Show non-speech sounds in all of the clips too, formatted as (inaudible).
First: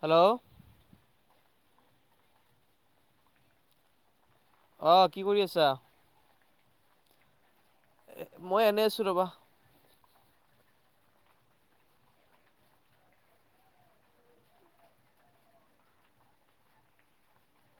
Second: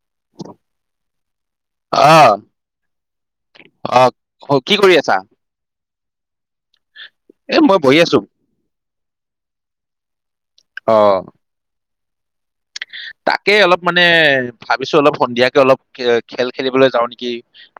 Hello আহ, অ'। অ', কি কৰি আছা? এ মই বহি আছো। মই এনে আছো ৰবা অ'। তাকে অলপ মানে ভাবিছো অলপ সন্ধিয়াকে অলপ খেল খেলিবলে যাওঁ নেকি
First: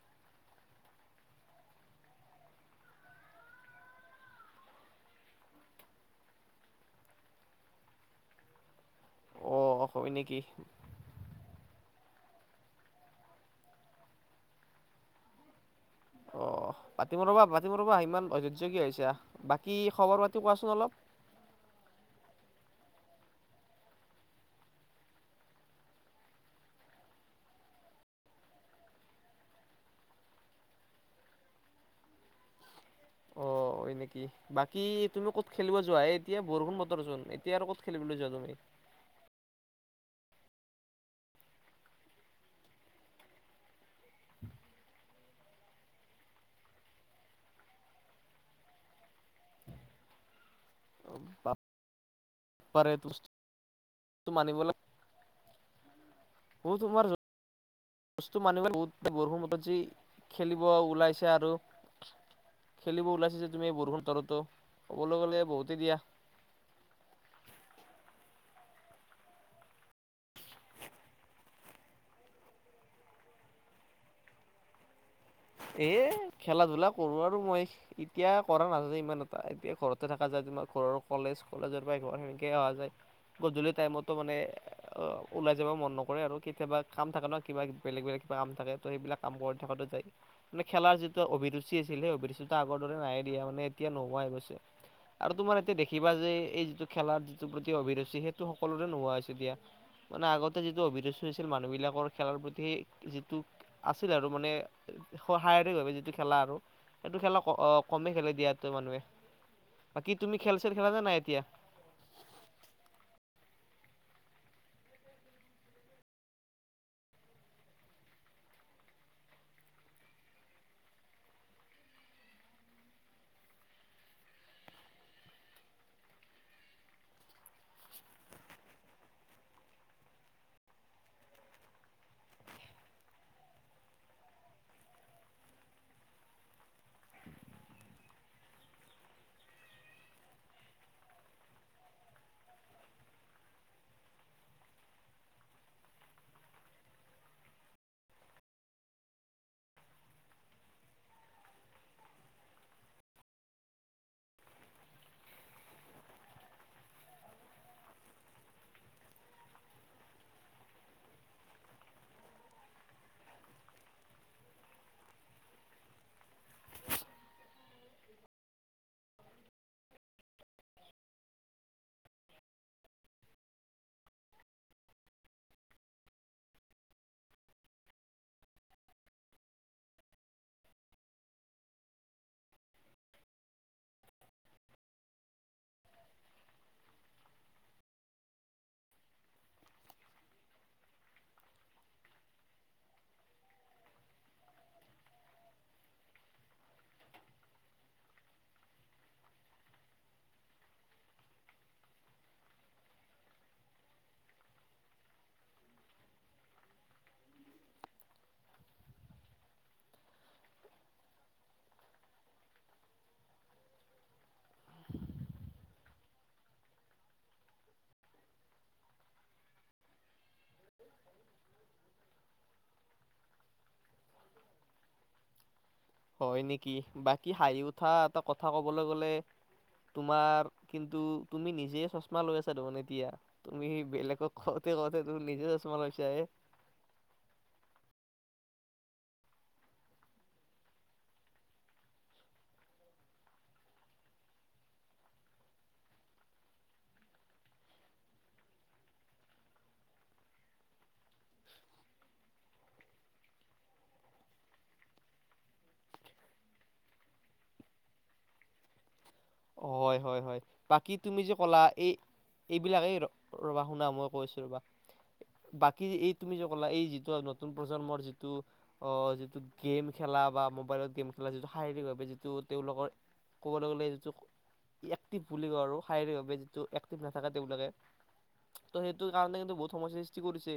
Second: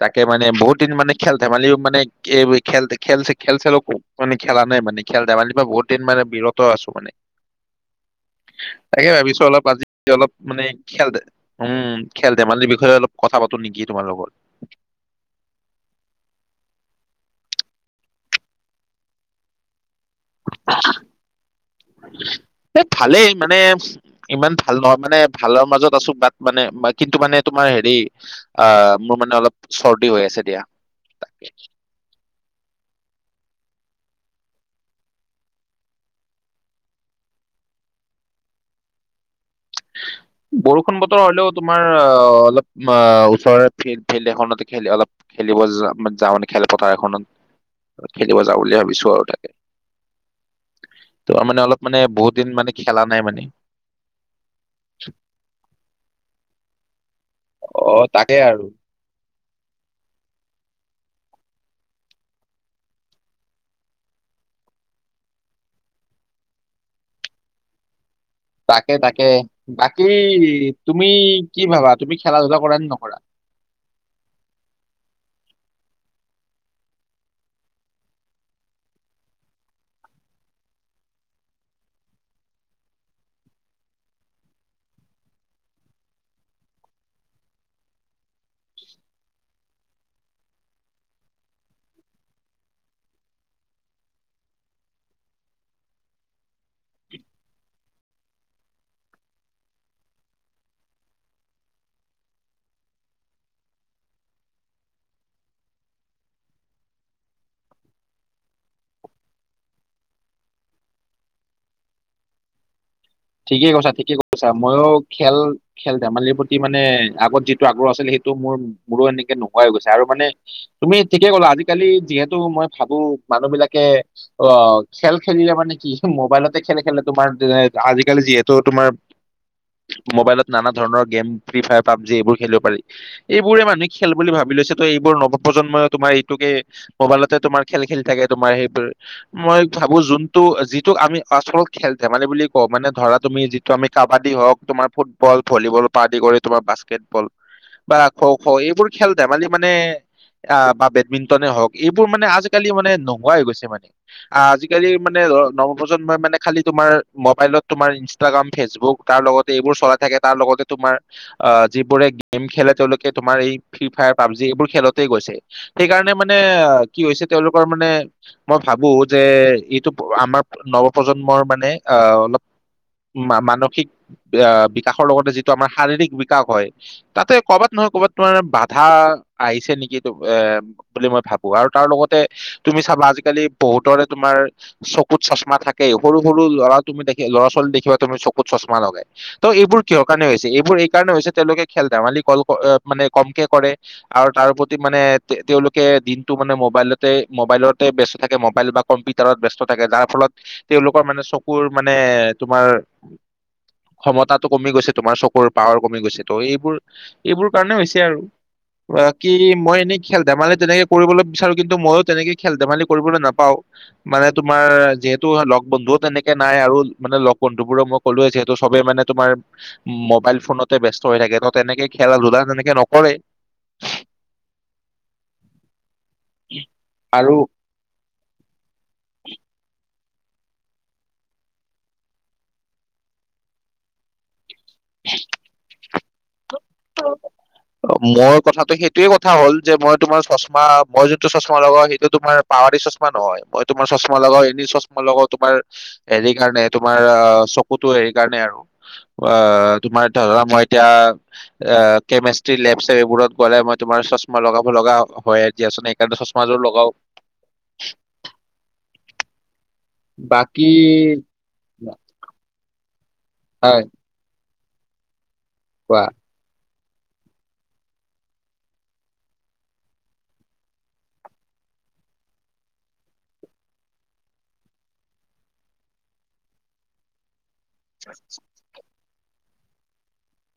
তাকে মানে বহুত দিন মানে খেল ধেমালিও মানে এই খেল খেল খেল চেল মানে খেলা নাই মানে খেল ধেমালিও মই বহুত দিন মানে বিৰত আছো মানে তাকে ভাবিছো অ অলপ আজি হয় অলপ নেকি মানে, খেল দে, উম। খেল ধেমালিৰ বিষয়ে অলপ কথা পাতো নেকি তোমাৰ লগত। অ পাতিম ৰবা পাতিম ৰবা ইমান অধ্হ্য হৈছে বাকী খবৰ পাতি কোৱাচোন অলপ? এই ভালেই মানে, ইমান ভাল নহয় মানে ভালৰ মাজত আছো বাট মানে কিন্তু মানে তোমাৰ হেৰি, আহ, মোৰ মানে অলপ চৰ্দি হৈ আছে দিয়া, তাকে। অ হয় নেকি, বাকী তুমি ক'ত খেলিব যোৱা, এতিয়া বৰষুণ বতৰচোন এতিয়া আৰু ক'ত খেলিবলৈ যোৱা তুমি? বৰষুণ বতৰ হলেওঁ তোমাৰ, আহ, অলপ ওচৰৰে ফিল্ড-ফিল্ড এখনতে খেলি অলপ খেলিব যা যা মানে, খেলপথাৰ এখনত খেলিব যাওঁ বুলি ভাবিছো আ, ৰু তাকে তাৰ মানে অলপ মানে বহুত দিন মানে বাপাৰে খেলা নাই বস্তু মানে। (unintelligible) অ'তোমাৰ অ তাকে বস্তু আৰু মানিব বৰষুণ বতৰ যে যি খেলিব ওলাইছে আৰু খেলিব ওলাইছে যে তুমি বৰষুণ বতৰতো ক'বলৈ গ'লে বহুতেই দিয়া তাকে তাকে। বাকী তুমি কি ভাবা তুমি খেলা-ধূলা কৰা নে নকৰা? এ, খেলা-ধূলা কৰো আৰু মই, এতিয়া কৰা নাযায় ইমান এটা, এতিয়া ঘৰতে থাকা যায়। তোমাৰ ঘৰৰ কলেজ, কলেজৰ পৰা ঘৰ সেনেকে অহা যায়। গধূলি টাইমতো মানে ওলাই যাব মন নকৰে আৰু কেতিয়াবা কাম থাকে ন' কিবা বেলেগ বেলেগ কিবা কাম থাকে ত' সেইবিলাক কাম কৰি থকোতে যায়। নে খেলাৰ যিটো অভিৰুচি আছিলে, সেই অভিৰুচিটো আগৰ দৰে নায়েই দিয়া। মানে এতিয়া নোহোৱা হৈ গৈছে আৰু তোমাৰ এতিয়া দেখিবা যে এ এই যিটো খেলাৰ যিটো প্ৰতি অভিৰুচি সেইটো সকলোৰে নোহোৱা হৈছে দিয়া। মানে আগতে যিটো অভিৰুচি হৈছিল মানুহবিলাকৰ খেলাৰ প্ৰতি, সেই যিটো আছিলে আৰু মানে শাহাৰৰিক ভাৱে যিটো খেলা আৰু সেইটো খেলা ক কমে খেলে দিয়াটো মানুহে। বাকী তুমি খেল-চেল খেলানে নাই এতিয়া? ঠিকেই কৈছা, ঠিকেই কৈছা। ময়ো খেল, খেল-ধেমালিৰ প্ৰতি মানে আগত যিটো আগ্ৰহ আছিল সেইটো মোৰ, মোৰো এনেকে নোহোৱাই হৈ গৈছে। আৰু মানে তুমি ঠিকে ক'লা আজিকালি যিহেতু, মই ভাবো মানুহ বিলাকে অ' খেল খেলিলে মানে কি মোবাইলতে খেলে খেল তোমাৰ, আজি আজিকালি যিহেতু তোমাৰ, মোবাইলত নানা ধৰণৰ গেম- ফ্ৰী ফায়াৰ, পাবজি এইবোৰ খেলিব পাৰি। এইবোৰে মানুহে খেল বুলি ভাবি লৈছে ত' এইবোৰ নৱপ্ৰজন্মই তোমাৰ এইটোকে মোবাইলতে তোমাৰ খেল খেলি থাকে। তোমাৰ সেইবোৰ মই ভাবো যোনটো এ যিটোক আমি আচল খেল-ধেমালি বুলি কওঁ মানে ধৰা তুমি যিটো আমি কাবাদী হওঁক তোমাৰ ফুটবল, ভলীবল পৰা আদি কৰি তোমাৰ বাস্কেটবল বা খ'খ' এইবোৰ খেল ধেমালি মানে, আ বা বেডমিন্টনে হওঁক এইবোৰ মানে আজিকালি মানে নোহোৱাই হৈ গৈছে মানে। আজিকালি মানে নৱপ্ৰজন্মই মানে খালি তোমাৰ মোবাইলত তোমাৰ ইনষ্টাগ্ৰাম, ফেচবুক তাৰ লগতে এইবোৰ চলাই থাকে, তাৰ লগতে তোমাৰ আ যিবোৰে গেম খেলে তেওঁলোকে তোমাৰ এই ফ্ৰী ফায়াৰ, পাবজি এইবোৰ খেলতে গৈছে। সেইকাৰণে মানে কি হৈছে তেওঁলোকৰ মানে মই ভাবো যে এইটো আমাৰ নৱপ্ৰজন্মৰ মানে আ অলপ মা মানসিক আ বিকাশৰ লগতে যিটো আমাৰ শাৰীৰিক বিকাশ হয়, তাতে ক'বাত নহয় ক'বাত তোমাৰ বাধা আহিছে নেকি এ বুলি মই ভাবো, আৰু তাৰ লগতে তুমি চাবা আজিকালি বহুতৰে তোমাৰ চকুত চশমা থাকেই, সৰু- সৰু ল'ৰা তুমি দেখি ল'ৰা-ছো দেখিবা তুমি চকুত চশমা লগাই। ত' এইবোৰ কিহৰ কাৰনে হৈছে? এইবোৰ এই কাৰণ হৈছে তেওঁলোকে খেল-ধেমালী কল কৰে মানে কমকে কৰে আৰু তাৰ প্ৰতি মানে, তেওঁলোকে দিনটো মানে মোবাইলতে, মোবাইলতে ব্যষ্ট থাকে। মোবাইল বা কম্পিউটাৰত ব্যষ্ট থাকে, যাৰ ফলত তেওঁলোকৰ মানে চকুৰ মানে তোমাৰ ক্ষমতাটো কমি গৈছে, তোমাৰ চকুৰ পাৱাৰ কমি গৈছে ত' এইবোৰ- এইবোৰ কাৰণে হৈছে আৰু, কি মই এনেই খেল-ধেমালি তেনেকে কৰিবলৈ বিচাৰো কিন্তু ময়ো তেনেকে খেল ধেমালি কৰিবলৈ নাপাওঁ। মানে তোমাৰ যিহেতু লগ- বন্ধুও তেনেকে নাই আৰু মানে লগ বন্ধুবোৰক মই কলোৱে যিহেতু, চবে মানে তোমাৰ মোবাইল ফোনতে ব্যস্ত হৈ থাকে ত, তেনেকে খেলা-ধূলা তেনেকে নকৰেই। হয় নেকি, বাকী হাঁহি উঠা এটা কথা ক'বলৈ গ'লে তোমাক কিন্তু তুমি নিজে চশমা লৈ আছা দেখোন এতিয়া, তুমি বেলেগক কওতে কওতে তুমি নিজে চশমা লৈছা (unintelligible) মোৰ কথাটো সেইটোৱে কথা হ'ল যে, মই তোমাৰ চশমা, মই যোনটো চশমা লগাও সেইটো তোমাৰ পাৱাৰী চশমা নহয়। মই তোমাৰ চশমা লগাও এনে চশমা লগাও তোমাৰ হেৰি কাৰণে, তোমাৰ আহ চকুতো হেৰি কাৰণে আৰু আহ তোমাৰ ধৰা মই এতিয়া আহ কেমেষ্ট্ৰি লেব-চেববোৰত গ'লে মই তোমাৰ চশমা লগাব লগা হয়ে দিয়াচোন, সেইকাৰণে চশমাযোৰ লগাও। হয় হয়-হয়, বাকী তুমি যে ক'লা এই এইবিলাক সেই ৰ'বা হয় শুনা, মই কৈছো ৰ'বা বাকী কোৱা এই তুমি যে ক'লা এই যিটো নতুন প্ৰজন্মৰ যিটো, অ' যিটো গেম খেলা বা মোবাইলত গেম খেলা যিটো শাৰীৰিকভাৱে যিটো তেওঁলোকৰ ক'বলৈ গ'লে যিটো এক্টিভ বুলি কওঁ আৰু শাৰীৰিক ভাৱে যিটো এক্টিভ নাথাকে তেওঁলোকে ত' (inaudible) সেইটো কাৰণে কিন্তু বহুত সমস্যাৰ সৃষ্টি কৰিছে।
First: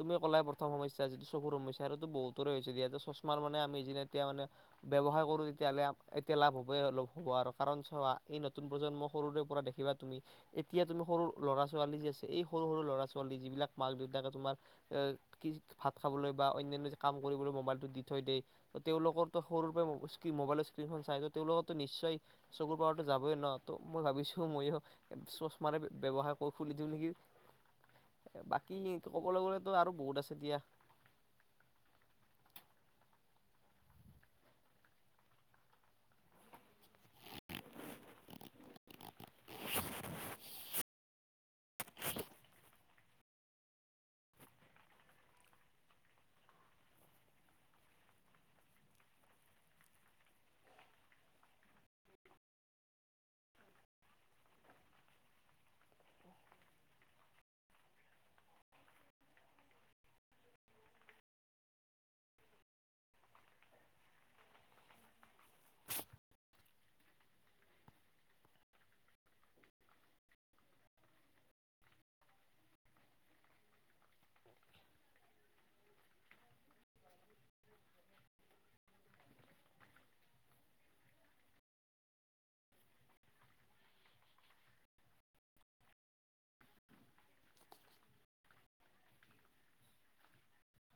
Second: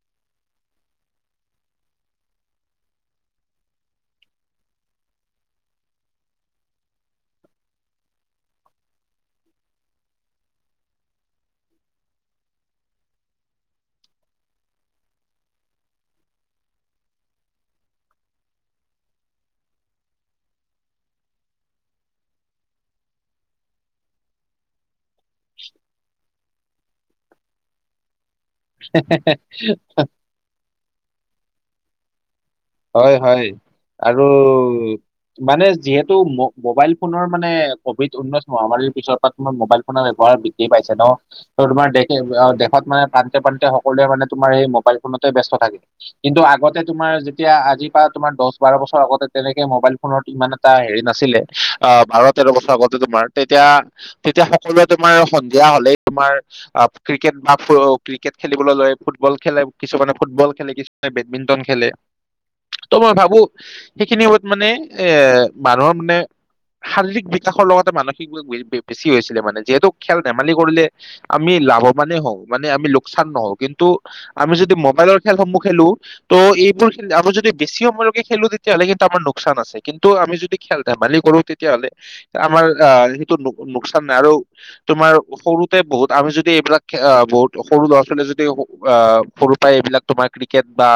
তুমি ক'লায়ে প্ৰথম সমস্যা যিটো চকুৰ সমস্যা, আৰুটো বহুতৰে হৈছে যে আৰু চশমা মানে আমি যেনে এতিয়া মানে ব্যৱসায় কৰো তেতিয়াহ'লে এতিয়া লাভ হ'বই আৰু কাৰণ চোৱা এই নতুন প্ৰজন্মক সৰুৰে পৰা দেখিবা তুমি, এতিয়া তুমি সৰু ল'ৰা-ছোৱালী যি আছে এই সৰু- সৰু ল'ৰা-ছোৱালী যিবিলাক মাক-দেউতাকে তোমাৰ এ কি ভাত খাবলৈ বা অন্যান্য যে কাম কৰিবলৈ মোবাইলতো দি থৈ দিয়ে, তেওঁলোকৰতো সৰুৰ পৰা মোবাইলৰ স্ক্ৰীণ মোবাইলৰ স্ক্ৰীণখন চাই ত' তেওঁলোকৰো নিশ্চয় চকুৰ পাওৱাৰ যাবই ন', ত' মই ভাবিছো ময়ো ভা চশমাৰে ব্যৱহাৰ খুলি দিও নেকি। এ বাকী ক'বলৈ গ'লেতো আৰু বহুত আছে দিয়া। হয় হয় আৰু মানে যিহেতু ম মোবাইল ফোনৰ মানে কভিড ঊনৈশ মহামাৰীৰ পিছত তোমাৰ মোবাইল ফোনৰ ব্যৱহাৰ বৃদ্ধি পাইছে ন'। ত' তোমাৰ দে দেশত মানে প্ৰান্তে- প্ৰান্তে সকলোৱে মানে তোমাৰ সেই মোবাইল ফোনতে ব্যস্ত থাকে। কিন্তু আগতে তোমাৰ যে তেতিয়া আজিৰ পৰা তোমাৰ দহ-বাৰ বছৰ আগতে তেনেকে মোবাইল ফোনৰ ইমান এটা হেৰি নাছিলে। অ' বাৰ-তেৰ বছৰ আগতে তোমাৰ তেতিয়া, তেতিয়া সকলোৱে তোমাৰ সন্ধিয়া হ'লেই তোমাৰ ক্ৰিকেট বা ফুটবল, ক্ৰিকেট খেলিবলৈ লয়, ফুটবল খেলে কিছুমানে ফুটবল খেলে কিছুমানে বেডমিন্টন খেলে ত' মই ভাবো সেইখিনি সময়ত মানে এ মানুহৰ মানে শাৰীৰিক বিকাশৰ লগতে মানসিক বি বি- বি বেছি হৈছিলে মানে। যিহেতু খেল ধেমালি কৰিলে আমি লাভৱানেই হওঁ, মানে আমি লোকচান নহওঁ। কিন্তু আমি যদি মোবাইলৰ খেলসমূহ খেলো ত' এইবোৰ আমি যদি বেছি সময়লৈকে খেলো তেতিয়াহলে কিন্তু আমাৰ লোকচান আছে, কিন্তু আমি যদি খেল-ধেমালি কৰো তেতিয়াহলে আমাৰ আহ সেইটো লোকচান নাই। আৰু তোমাৰ সৰুতে বহুত আমি যদি এইবিলাক খে আ বহুত সৰু ল'ৰা-ছোৱালী যদি স আ সৰুৰ পৰাই এইবিলাক তোমাৰ ক্ৰিকেট বা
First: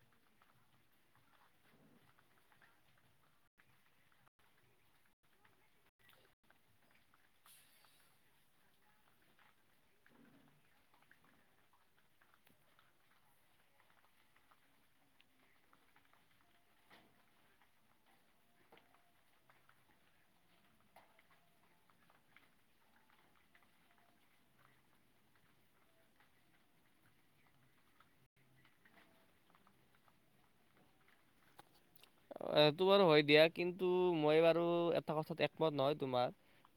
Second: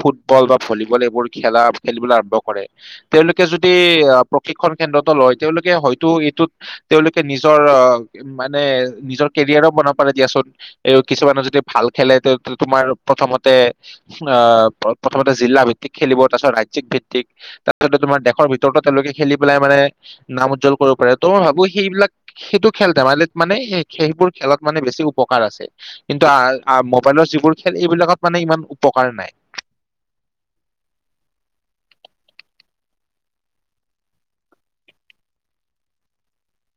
ফুটব ফুটবল বা ভলীবল এইবোৰ খেলা খেলিবলৈ আৰম্ভ কৰে, তেওঁলোকে যদি আ প্ৰশিক্ষণ কেন্দ্ৰতো লয় তেওঁলোকে হয়তো এইটোত তেওঁলোকে নিজৰ মানে নিজৰ কেৰিয়াৰো বনাব পাৰে দিয়াচোন। এই কিছুমানে যদি ভাল খেলে ত' তোমাৰ প্ৰথমতে আহ প্ৰথমতে জিলা ভিত্তিক খেলিব, তাৰপিছত ৰাজ্যিক ভিত্তিক, তাৰপিছতে তোমাৰ দেশৰ ভিতৰতো তেওঁলোকে খেলি পেলাই মানে নাম উজ্জ্বল কৰিব পাৰে, ত' মই ভাবো সেইবিলাক সেইটো খেল-ধেমালিত মানে সেইবোৰ খেলত মানে বেছি উপকাৰ আছে। কিন্তু মোবাইলৰ যিবোৰ খেল এইবিলাকত মানে ইমান উপকাৰ নাই। অ' সেইটো বাৰু হয় দিয়া, কিন্তু মই বাৰু এটা কথাত একমত নহয় তোমাৰ,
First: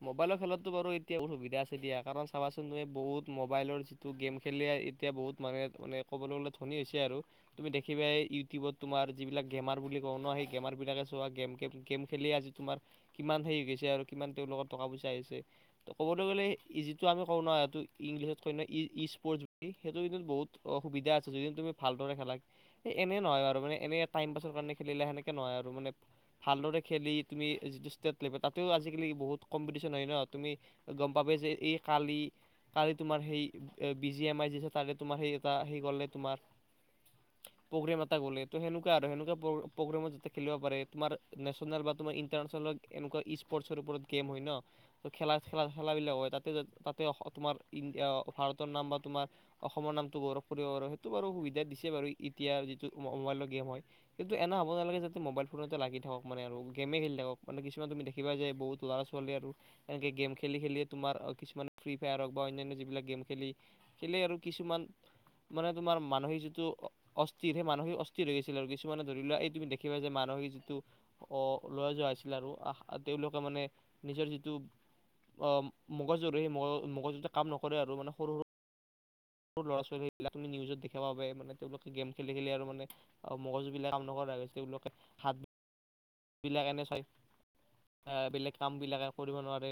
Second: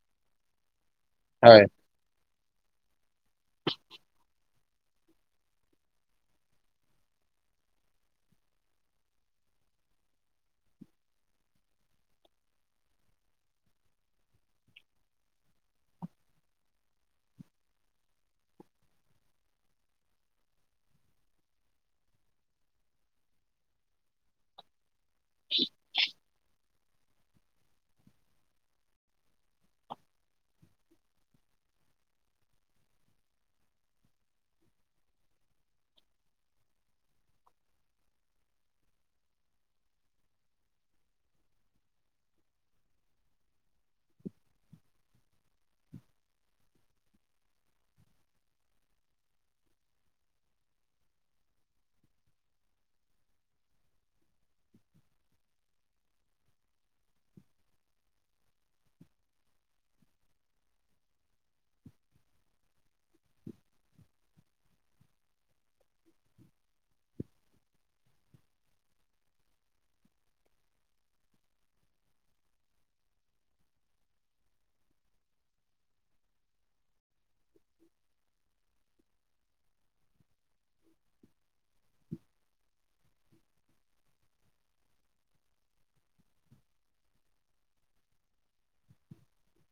মোবাইলৰ খেলতটো বাৰু এতিয়া অসুবিধা হয় আছে দিয়, কাৰণ চাবাচোন তুমি বহুত মোবাইলৰ যিটো গেম খেলি এতিয়া বহুত মানুহে মানে ক'বলৈ গলে ধনী হৈছে, আৰু তুমি দেখিবা এই ইউটিউবত তোমাৰ যিবিলাক গেমাৰ বুলি ওঁ ন সেই গেমাৰবিলাকে চোৱা গেম গেম গেম খেলি আজি তোমাৰ কিমান হেৰি হৈ গৈছে, আৰু কিমান তেওঁলোকৰ টকা পইচা হৈছে, ত ক'বলৈ গ'লে যিটো আমি কওঁ ন সেইটো ইংলিছত ক'য় ই স্পৰ্টছ বুলি, সেইটো কি বহুত অসুবিধা আছে যদি তুমি ভালদৰে খেলা সেই এনেই নহয় আৰুাৰ মানে এনেই টাইম পাছৰ কাৰণে খেলিলে সেনেকে নহয় আৰু মানে, ভালদৰে খেলি তুমি যিটো ষ্টেট লেভেল তাতেও আজিকালি বহুত কম্পিটিচন হয় ন, তুমি গম পাব যে এই কালি কালি তোমাৰ সেই বি জি এম আই তাৰে তোমাৰ সেই সেইলে তোমাৰ প্ৰগ্ৰেম এটা গ'লে ত সেনেকুৱা আৰু প্ৰগ্ৰেমত যাতে খেলিব পাৰে তোমাৰ নেচনেল বা তোমাৰ ইণ্টাৰনেচনেল এনেকুৱা স্পৰ্টছৰ ওপৰত গেম হয় ন খেলা খেলা খেলাবিলাক হয় তাতে তাতে তোমাৰ ভাৰতৰ নাম বা তোমাৰ অসমৰ নামটো গৌৰৱ কৰিব পাৰি, সেইটো বাৰু সুবিধা দিছে বাৰু এতিয়াৰ যিটো মোবাইলৰ গেম হয়, টো এনে হ'ব নালাগে যাতে মোবাইল ফোনতে লাগি থাকক মানে আৰু গেমেই খেলি থাকক মানে কিছুমান তুমি দেখিবা যে বহুত ল'ৰা ছোৱালী আৰু এনেকে গেম খেলি খেলিয়ে তোমাৰ কিছুমান ফ্ৰী ফায়াৰক বা অন্যান্য যিবিলাক গেম খেলি খেলে আৰু কিছুমান মানে তোমাৰ মানসিক যিটো অস্থিৰ সেই মানসিক অস্থিৰ হৈ গৈছিল আৰু কিছুমানে ধৰি লোৱা এই তুমি দেখিবা যে মানসিক যিটো আহ লৰা যোৱা আছিলে আৰু আহ তেওঁলোকে মানে নিজৰ যিটো আহ মগজুৰ সেই মগ মগজুতে কাম নকৰে আৰু মানে সৰু সৰু সৰু ল'ৰা ছোৱালীবিলাকি নিউজত দেখিবা প মানে তেওঁলোকে গেম খেলি খেলি আৰু মানে মগজু বিলাক কাম নকৰা হৈ গৈছে, তেওঁলোকে হাত বিলাক এনে চাই বেলেগ কাম বিলাকে কৰিব নোৱাৰে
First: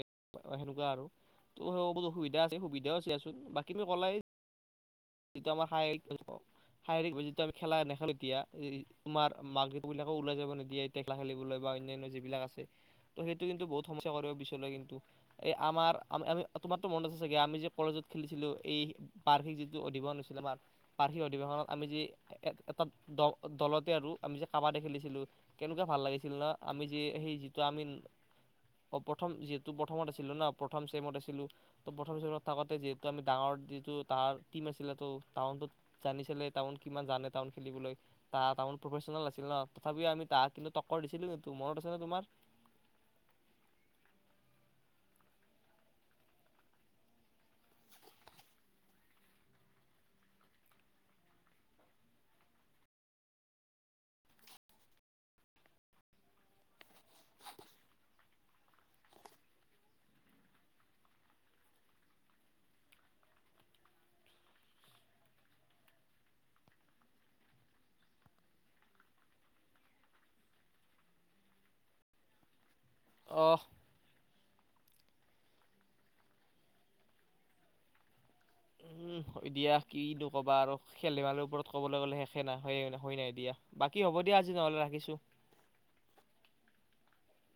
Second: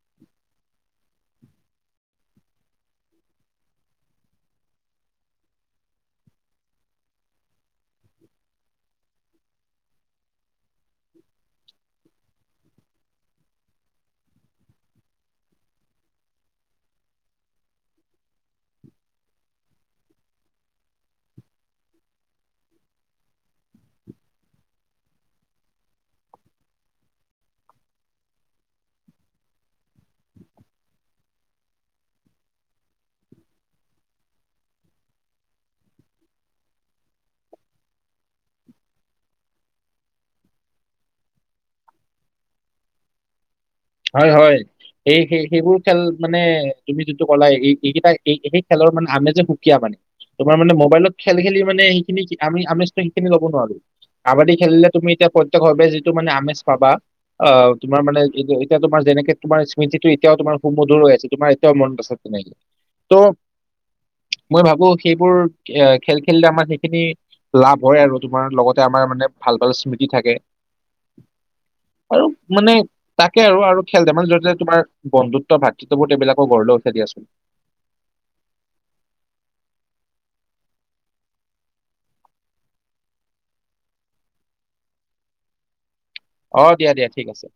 সেনেকুৱা আৰু ত বহুত অসুবিধা আছে সুবিধাওচোন বাকী তুমি ক'লাই যিটো আমাৰ শাৰীৰিকভাৱে যিটো আমি খেলা নেখেলো এতিয়া তোমাৰ মাক দেউতাক বিলাকে ওলাই যাব নিদিয়া এতিয়া খেলা খেললৈ বা অন্যান্ম যিবিলাক আছে ত' সেইটো কিন্তু বহুত সমস্যা কৰিব পিছলৈ, কিন্তু এই আমাৰ আমি তোমাৰতো মনত আছে চগে আমি যে কলেজত খেলিছিলো এই বাৰ্ষিক যিটো অধিবেশন হৈছিলে আমাৰ বাৰ্ষিক অধিবেশনত আমি যে এটা দলতে আৰু আমি যে কাবাডী খেলিছিলো কেনেকুৱা ভাল লাগিছিল ন, আমি যি সেই যিটো আমি প্ৰথম যিহেতু প্ৰথমত আছিলো ন প্ৰথম চেমত আছিলো ত প্ৰথম চেমত থাকোতে যিহেতু আমি ডাঙৰ যিটো তাৰ টিম আছিলে ত টাউনত জানিছিলে টাউন কিমান জানে টাউন খেলিবলৈ তাত তামোল প্ৰফেচনেল আছিল ন, তথাপি আমি তাহ কিন্তু টক্কৰ দিছিলো এইটো মনত আছে ন তোমাৰ? হয় হয় সেই সেই সেইবোৰ খেল মানে তুমি যিটো ক'লা এই এইকেইটা এই সেই খেলৰ মানে আমেজে সুকীয়া। মানে তোমাৰ মানে মোবাইলত খেল খেলি মানে সেইখিনি আমি আমেজটো সেইখিনি লব নোৱাৰো, কাবাডী খেলিলে তুমি এতিয়া প্ৰত্যক্ষভাৱে যিটো মানে আমেজ পাবা অ তোমাৰ মানে এই এতিয়া তোমাৰ যেনেকে তোমাৰ স্মৃতিটো এতিয়াও তোমাৰ সুমধুৰ হৈ আছে তোমাৰ এতিয়াও মনত আছে তেনেকে ত' মই ভাবো সেইবোৰ খেল খেলিলে আমাৰ সেইখিনি লাভ হয় আৰু তোমাৰ লগতে আমাৰ মানে ভাল ভাল স্মৃতি থাকে। আৰু মানে তাকে অহ আৰু খেল ধেমালি য তোমাৰ বন্ধুত্ব, ভাতৃত্ববোৰ, এইবিলাকো গঢ়ৈ উঠাই দিয়াচোন। উম এ দিয়া কিনো ক'বা আৰু খেল ধেমালিৰ ওপৰত কবলৈ গ'লে শেষে নহয়, হয় নাই দিয়া বাকী হ'ব দিয়া আজি নহলে ৰাখিছো। অ' দিয়া দিয়া ঠিক আছে।